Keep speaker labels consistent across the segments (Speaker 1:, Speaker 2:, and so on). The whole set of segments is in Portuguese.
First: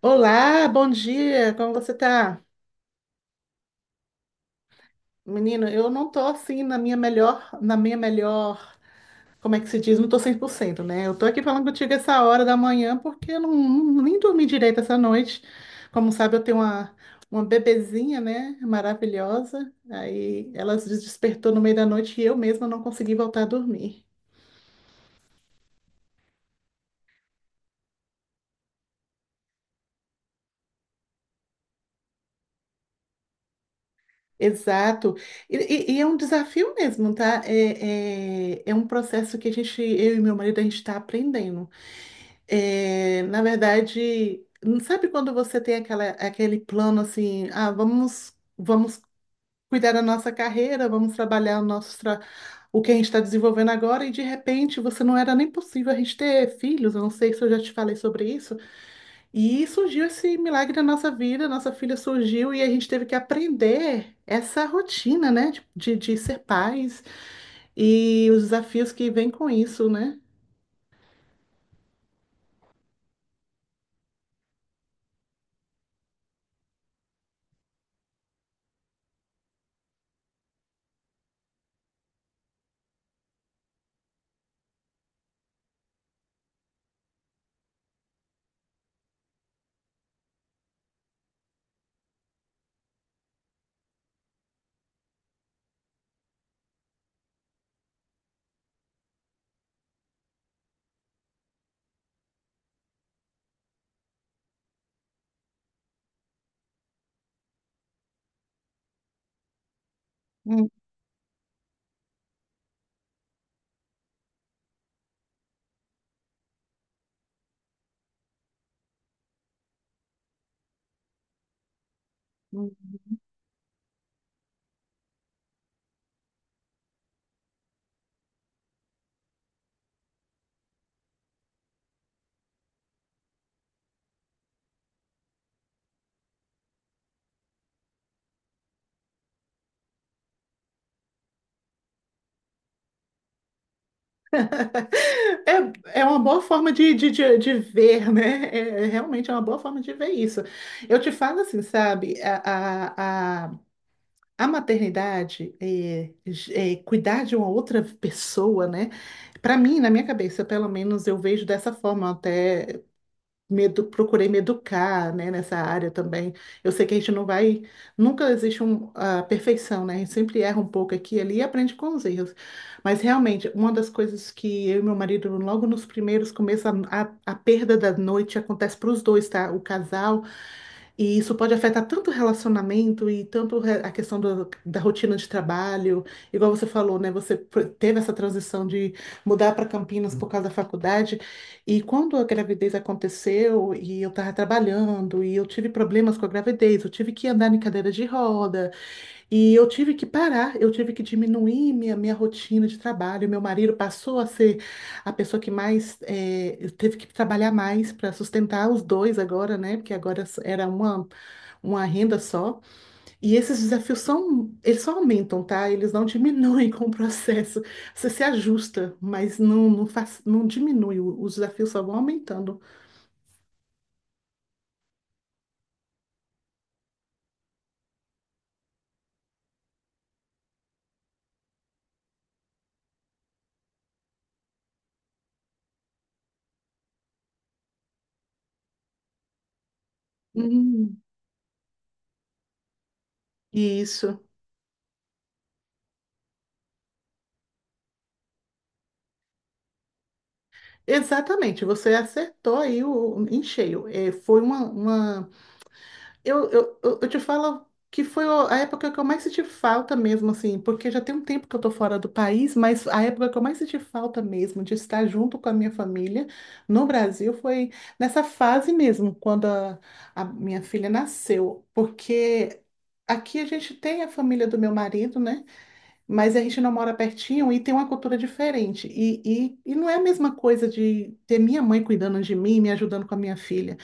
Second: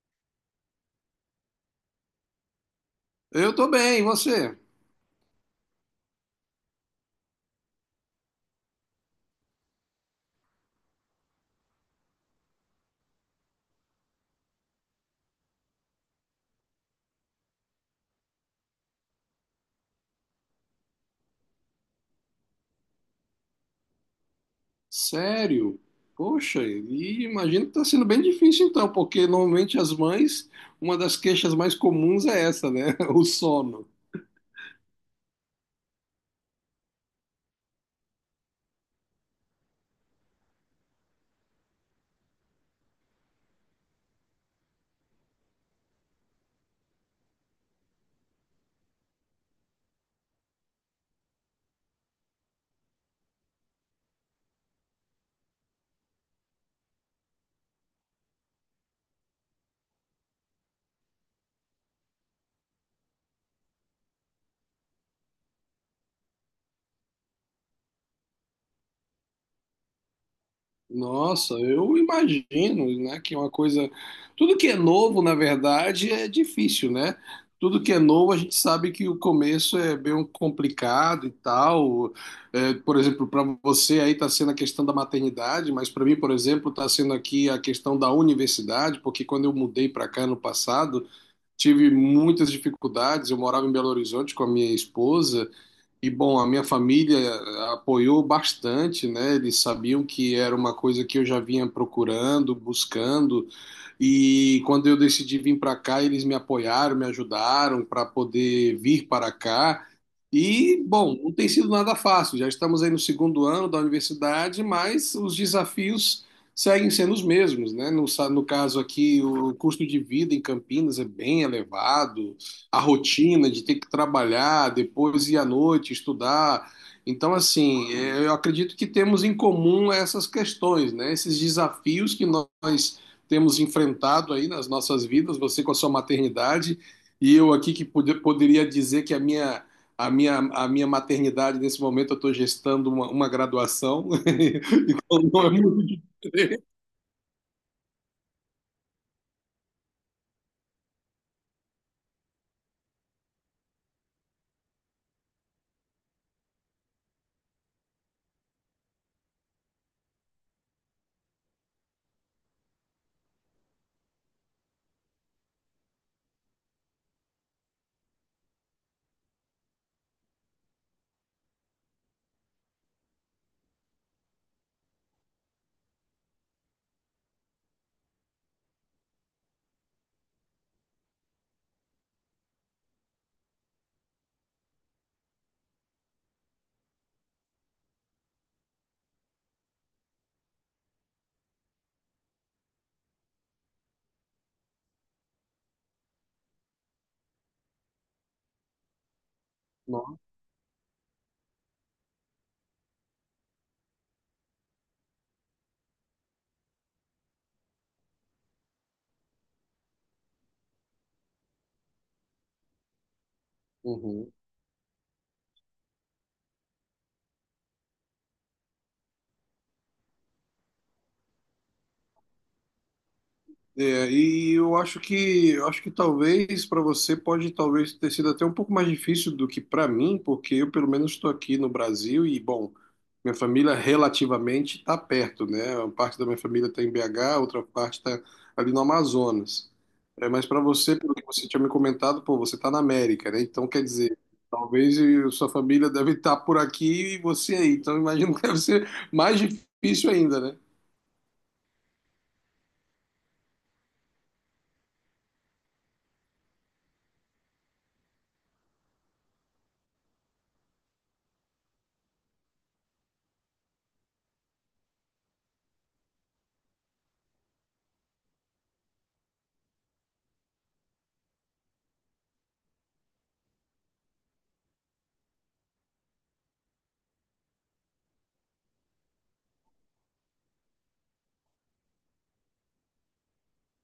Speaker 1: Olá, bom dia. Como você tá?
Speaker 2: Eu tô bem, e você?
Speaker 1: Menina, eu não tô assim na minha melhor, como é que se diz? Não tô 100%, né? Eu tô aqui falando contigo essa hora da manhã porque eu nem dormi direito essa noite. Como sabe, eu tenho uma bebezinha, né? Maravilhosa. Aí ela se despertou no meio da noite e eu mesma não consegui voltar a dormir.
Speaker 2: Sério? Poxa, e imagino que tá sendo bem difícil então, porque normalmente as mães, uma das queixas mais comuns é essa, né? O sono.
Speaker 1: Exato. E é um desafio mesmo, tá? É um processo que a gente, eu e meu marido, a gente está aprendendo. É, na verdade, sabe quando você tem aquela, aquele plano assim, vamos cuidar da nossa carreira, vamos trabalhar o que a gente está desenvolvendo agora, e de repente você não era nem possível a gente ter filhos, eu não sei se eu já te falei sobre isso, e surgiu esse milagre na nossa vida, nossa filha surgiu e a gente teve que aprender essa rotina, né, de ser pais e os desafios que vêm com isso, né?
Speaker 2: Nossa, eu imagino, né, que é uma coisa. Tudo que é novo, na verdade, é difícil, né? Tudo que é novo, a gente sabe que o começo é bem complicado e tal. É, por exemplo, para você aí está sendo a questão da maternidade, mas para mim, por exemplo, está sendo aqui a questão da universidade, porque quando eu mudei para cá no passado, tive muitas dificuldades. Eu morava em Belo Horizonte com a minha esposa. E bom, a minha família apoiou bastante, né? Eles sabiam que era uma coisa que eu já vinha procurando, buscando, e quando eu decidi vir para cá, eles me apoiaram, me ajudaram para poder vir para cá. E, bom, não tem sido nada fácil. Já estamos aí no segundo ano da universidade, mas os desafios seguem sendo os mesmos, né? No caso aqui, o custo de vida em Campinas é bem elevado, a rotina de ter que trabalhar, depois ir à noite estudar. Então, assim, é, eu acredito que temos em comum essas questões, né? Esses desafios que nós temos enfrentado aí nas nossas vidas, você com a sua maternidade e eu aqui que poderia dizer que a minha a minha maternidade, nesse momento, eu estou gestando uma graduação. Não é muito
Speaker 1: É uma boa
Speaker 2: diferente.
Speaker 1: forma de ver, né? É realmente uma boa forma de ver isso. Eu te falo assim, sabe? A maternidade, cuidar de uma outra pessoa, né? Para mim, na minha cabeça, pelo menos, eu vejo dessa forma até procurei me educar, né, nessa área também. Eu sei que a gente não vai, nunca existe a perfeição, né? A gente sempre erra um pouco aqui e ali e aprende com os erros. Mas realmente, uma das coisas que eu e meu marido, logo nos primeiros começos, a perda da noite acontece para os dois, tá? O casal e isso pode afetar tanto o relacionamento e tanto a questão da rotina de trabalho. Igual você falou, né? Você teve essa transição de mudar para Campinas por causa da faculdade. E quando a gravidez aconteceu e eu estava trabalhando e eu tive problemas com a gravidez, eu tive que andar em cadeira de roda e eu tive que
Speaker 2: Não.
Speaker 1: parar, eu tive que diminuir minha rotina de trabalho. Meu marido passou a ser a pessoa que mais teve que trabalhar mais para sustentar os dois agora, né? Porque agora era uma renda só, e esses desafios
Speaker 2: Uhum.
Speaker 1: são, eles só aumentam, tá? Eles não diminuem com o processo. Você se ajusta, mas não faz, não diminui, os desafios só vão aumentando.
Speaker 2: É, e eu acho que talvez para você pode talvez ter sido até um pouco mais difícil do que para mim, porque eu pelo menos estou aqui no Brasil e bom, minha família relativamente está perto, né? Uma parte da minha família está em BH, outra parte está ali no Amazonas. É, mas para você,
Speaker 1: Hum,
Speaker 2: pelo que você tinha me comentado, pô, você está na América, né? Então quer dizer,
Speaker 1: isso.
Speaker 2: talvez sua família deve estar por aqui e você aí. Então imagino que deve ser mais difícil ainda, né?
Speaker 1: Exatamente, você acertou aí em cheio. É, foi uma Eu te falo que foi a época que eu mais senti falta mesmo, assim, porque já tem um tempo que eu tô fora do país, mas a época que eu mais senti falta mesmo de estar junto com a minha família no Brasil foi nessa fase mesmo, quando a minha filha nasceu, porque aqui a gente tem a família do meu marido, né? Mas a gente não mora pertinho e tem uma cultura diferente. E não é a mesma coisa de ter minha mãe cuidando de mim, me ajudando com a minha filha.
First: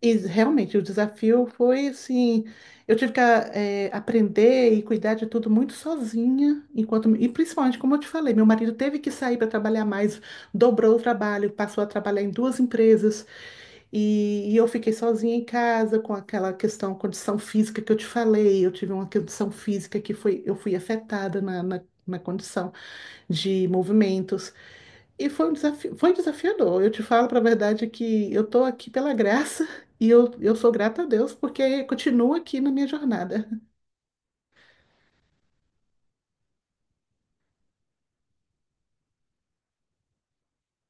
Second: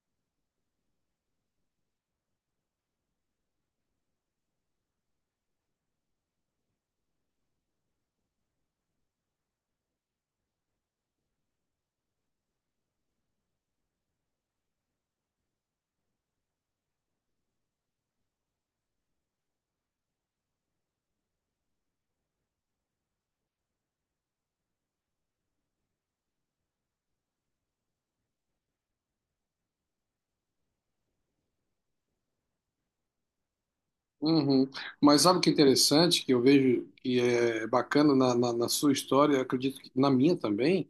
Speaker 1: E realmente, o desafio foi assim, eu tive que aprender e cuidar de tudo muito sozinha, enquanto e principalmente, como eu te falei, meu marido teve que sair para trabalhar mais, dobrou o trabalho, passou a trabalhar em duas empresas e eu fiquei sozinha em casa com aquela questão, condição física que eu te falei, eu tive uma condição física que foi, eu fui afetada na, na condição de movimentos. E foi um desafio, foi desafiador. Eu te falo para a verdade que eu estou aqui pela graça e eu sou grata a Deus porque continuo aqui na minha jornada.
Speaker 2: Uhum. Mas sabe o que é interessante, que eu vejo que é bacana na sua história, eu acredito que na minha também,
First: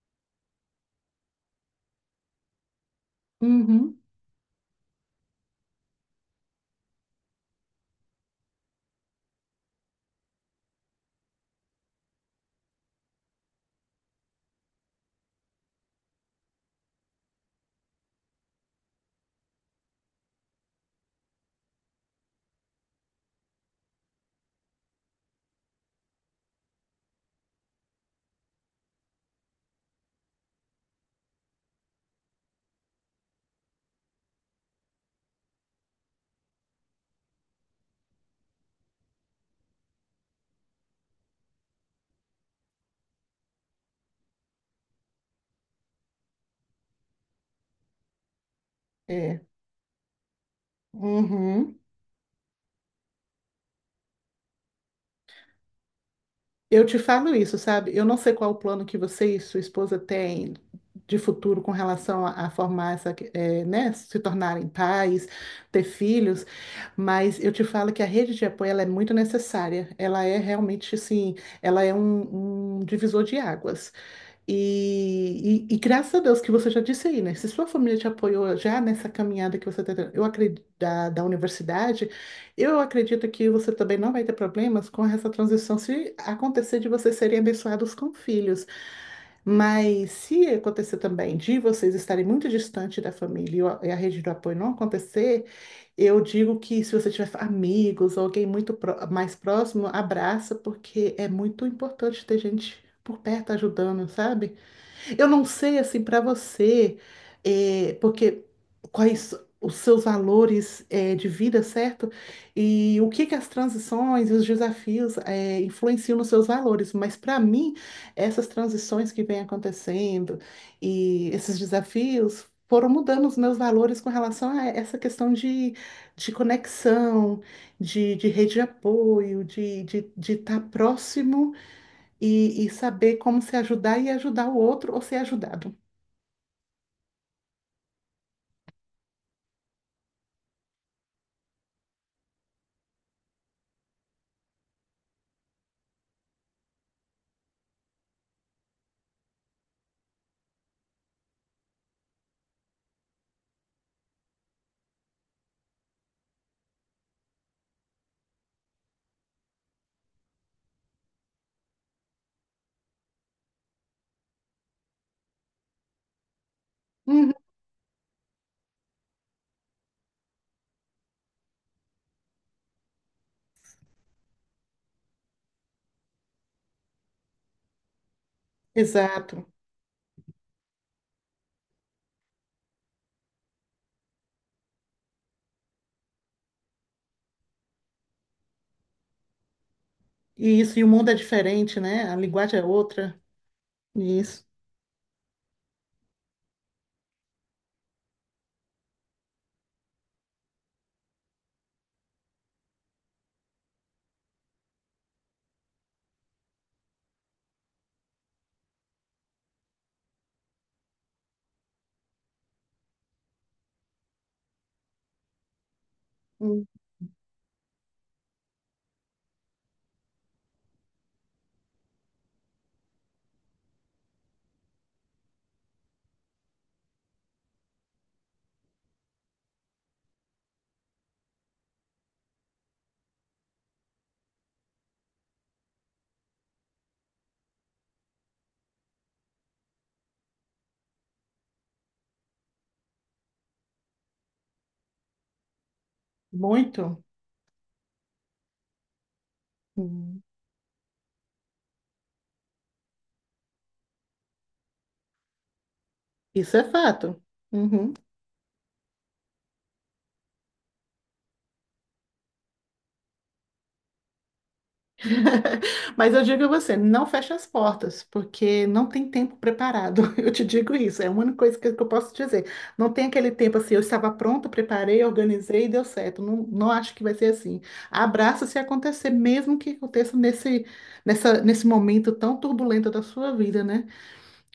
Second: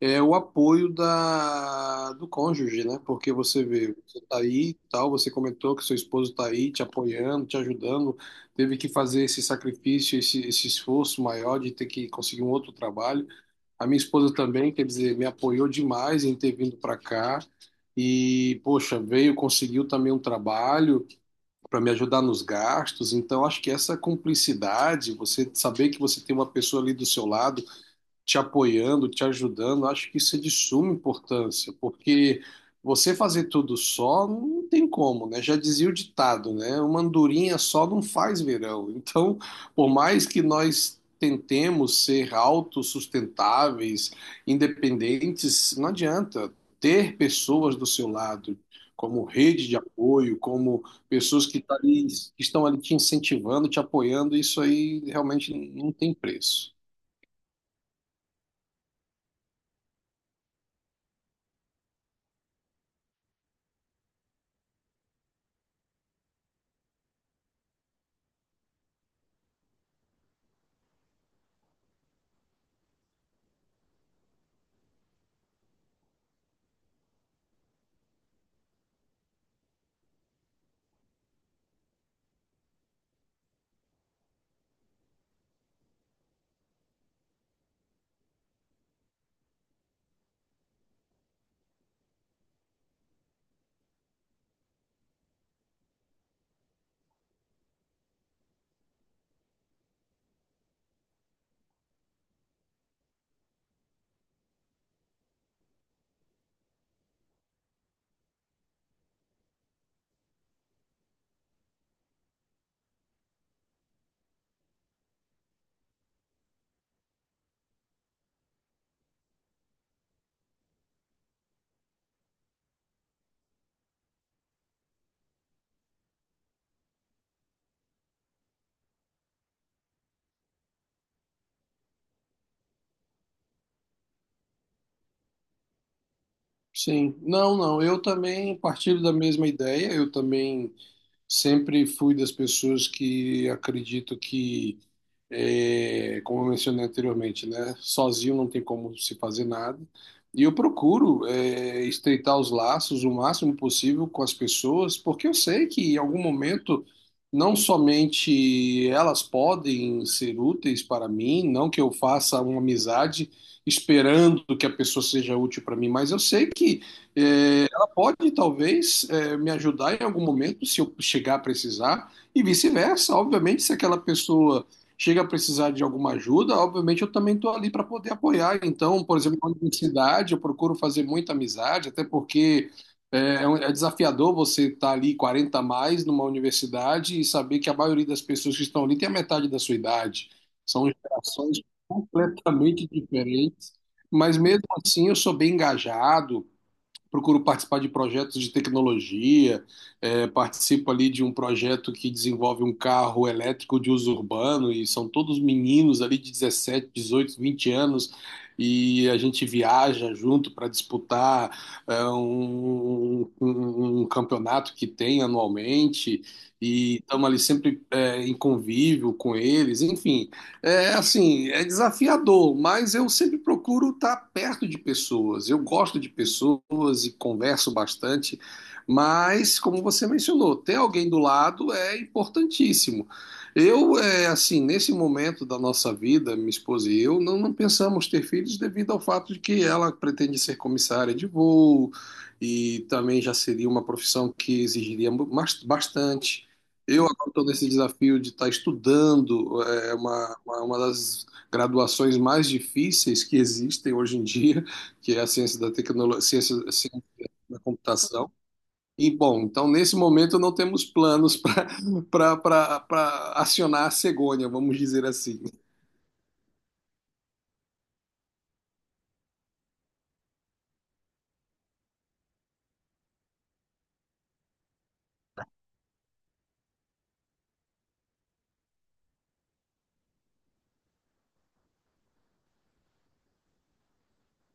Speaker 2: é o apoio da, do cônjuge, né? Porque você vê,
Speaker 1: Uhum.
Speaker 2: você tá aí, e tal, você comentou que seu esposo tá aí te apoiando, te ajudando, teve que fazer esse sacrifício, esse esforço maior de ter que conseguir um outro trabalho. A minha esposa também, quer dizer, me apoiou demais em ter vindo para cá. E, poxa, veio, conseguiu também um trabalho, para me ajudar nos gastos. Então, acho que essa cumplicidade, você saber que você tem uma pessoa ali do seu lado te apoiando, te ajudando, acho que isso é de suma importância, porque você fazer tudo só não tem como, né? Já dizia o ditado, né? Uma andorinha só não faz verão. Então, por mais que nós tentemos ser autossustentáveis, independentes, não adianta ter pessoas do seu lado. Como
Speaker 1: É.
Speaker 2: rede de apoio, como pessoas que,
Speaker 1: Uhum.
Speaker 2: que estão ali te incentivando, te apoiando, isso aí realmente não tem preço.
Speaker 1: Eu te falo isso, sabe? Eu não sei qual o plano que você e sua esposa têm de futuro com relação a formar essa, é, né, se tornarem pais, ter filhos, mas eu te falo que a rede de apoio ela é muito necessária. Ela é realmente assim, ela é um divisor de águas. E graças a Deus que você já disse aí, né? Se sua família te apoiou já nessa caminhada que você está tendo, eu acredito, da universidade, eu acredito que você também não vai ter problemas com essa transição se acontecer de vocês serem abençoados com filhos. Mas se acontecer também de vocês estarem muito distante da família e a rede do apoio não acontecer, eu digo que se você tiver amigos ou alguém muito mais próximo, abraça, porque é muito importante ter gente por perto ajudando, sabe? Eu não sei, assim, para você, porque quais os seus valores de vida, certo? E o que que as transições e os desafios influenciam nos seus valores. Mas para mim, essas transições que vêm acontecendo e esses desafios foram mudando os meus valores com relação a essa questão de, conexão, de, rede de apoio, de estar próximo e saber como se ajudar e ajudar o outro ou ser ajudado.
Speaker 2: Sim, não, não. Eu também partilho da mesma ideia. Eu também sempre fui das pessoas que acredito que como eu mencionei anteriormente, né? Sozinho não tem como se fazer nada. E eu procuro, estreitar os laços o máximo possível com as pessoas, porque eu sei que em algum momento não somente elas podem ser úteis para mim, não que eu faça uma amizade esperando que a pessoa seja útil para mim, mas eu sei que
Speaker 1: Uhum.
Speaker 2: ela pode talvez me ajudar em algum momento se eu chegar a precisar e vice-versa. Obviamente, se aquela pessoa chega a precisar de alguma ajuda, obviamente eu também estou ali para poder apoiar. Então, por exemplo,
Speaker 1: Exato.
Speaker 2: na universidade, eu procuro fazer muita amizade, até porque é desafiador você estar ali 40 a mais numa universidade e saber que a maioria das pessoas que estão ali tem a metade da sua idade.
Speaker 1: E isso, e
Speaker 2: São
Speaker 1: o mundo é
Speaker 2: gerações
Speaker 1: diferente, né? A linguagem é
Speaker 2: completamente
Speaker 1: outra.
Speaker 2: diferentes, mas
Speaker 1: Isso.
Speaker 2: mesmo assim eu sou bem engajado, procuro participar de projetos de tecnologia, participo ali de um projeto que desenvolve um carro elétrico de uso urbano, e são todos meninos ali de 17, 18, 20 anos, e a gente viaja junto para disputar um campeonato que tem anualmente,
Speaker 1: Hum.
Speaker 2: e estamos ali sempre em convívio com eles, enfim. É assim, é desafiador, mas eu sempre procuro estar perto de pessoas. Eu gosto de pessoas e converso bastante, mas como você mencionou, ter alguém do lado é importantíssimo. Eu, assim, nesse momento da nossa vida, minha esposa e eu, não, não pensamos ter filhos devido ao fato de que ela pretende ser comissária de voo e também já seria uma profissão que exigiria bastante.
Speaker 1: Muito.
Speaker 2: Eu agora estou nesse desafio de estar estudando, é
Speaker 1: Hum.
Speaker 2: uma, uma das graduações mais difíceis que existem hoje em dia, que é a ciência da tecnologia,
Speaker 1: Isso
Speaker 2: ciência,
Speaker 1: é
Speaker 2: ciência
Speaker 1: fato.
Speaker 2: da
Speaker 1: Uhum.
Speaker 2: computação. E, bom, então nesse momento não temos planos para acionar a cegonha, vamos dizer assim.
Speaker 1: Mas eu digo a você, não feche as portas, porque não tem tempo preparado. Eu te digo isso, é a única coisa que eu posso dizer. Não tem aquele tempo assim, eu estava pronta, preparei, organizei e deu certo. Não, não acho que vai ser assim. Abraça se acontecer, mesmo que aconteça nesse momento tão turbulento da sua vida, né?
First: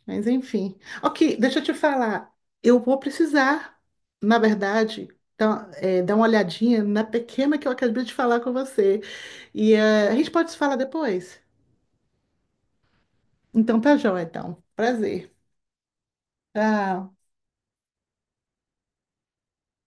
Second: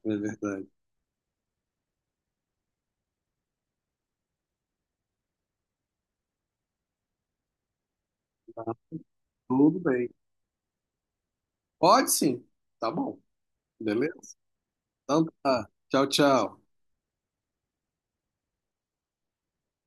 Speaker 2: É
Speaker 1: Mas
Speaker 2: verdade.
Speaker 1: enfim. Ok, deixa eu te falar. Eu vou precisar, na verdade, dar uma olhadinha na pequena que eu acabei de falar com
Speaker 2: Tá
Speaker 1: você. E
Speaker 2: tudo bem.
Speaker 1: a gente pode se falar depois?
Speaker 2: Pode sim. Tá bom.
Speaker 1: Então tá joia,
Speaker 2: Beleza?
Speaker 1: então.
Speaker 2: Então
Speaker 1: Prazer.
Speaker 2: tá. Tchau, tchau.
Speaker 1: Tchau.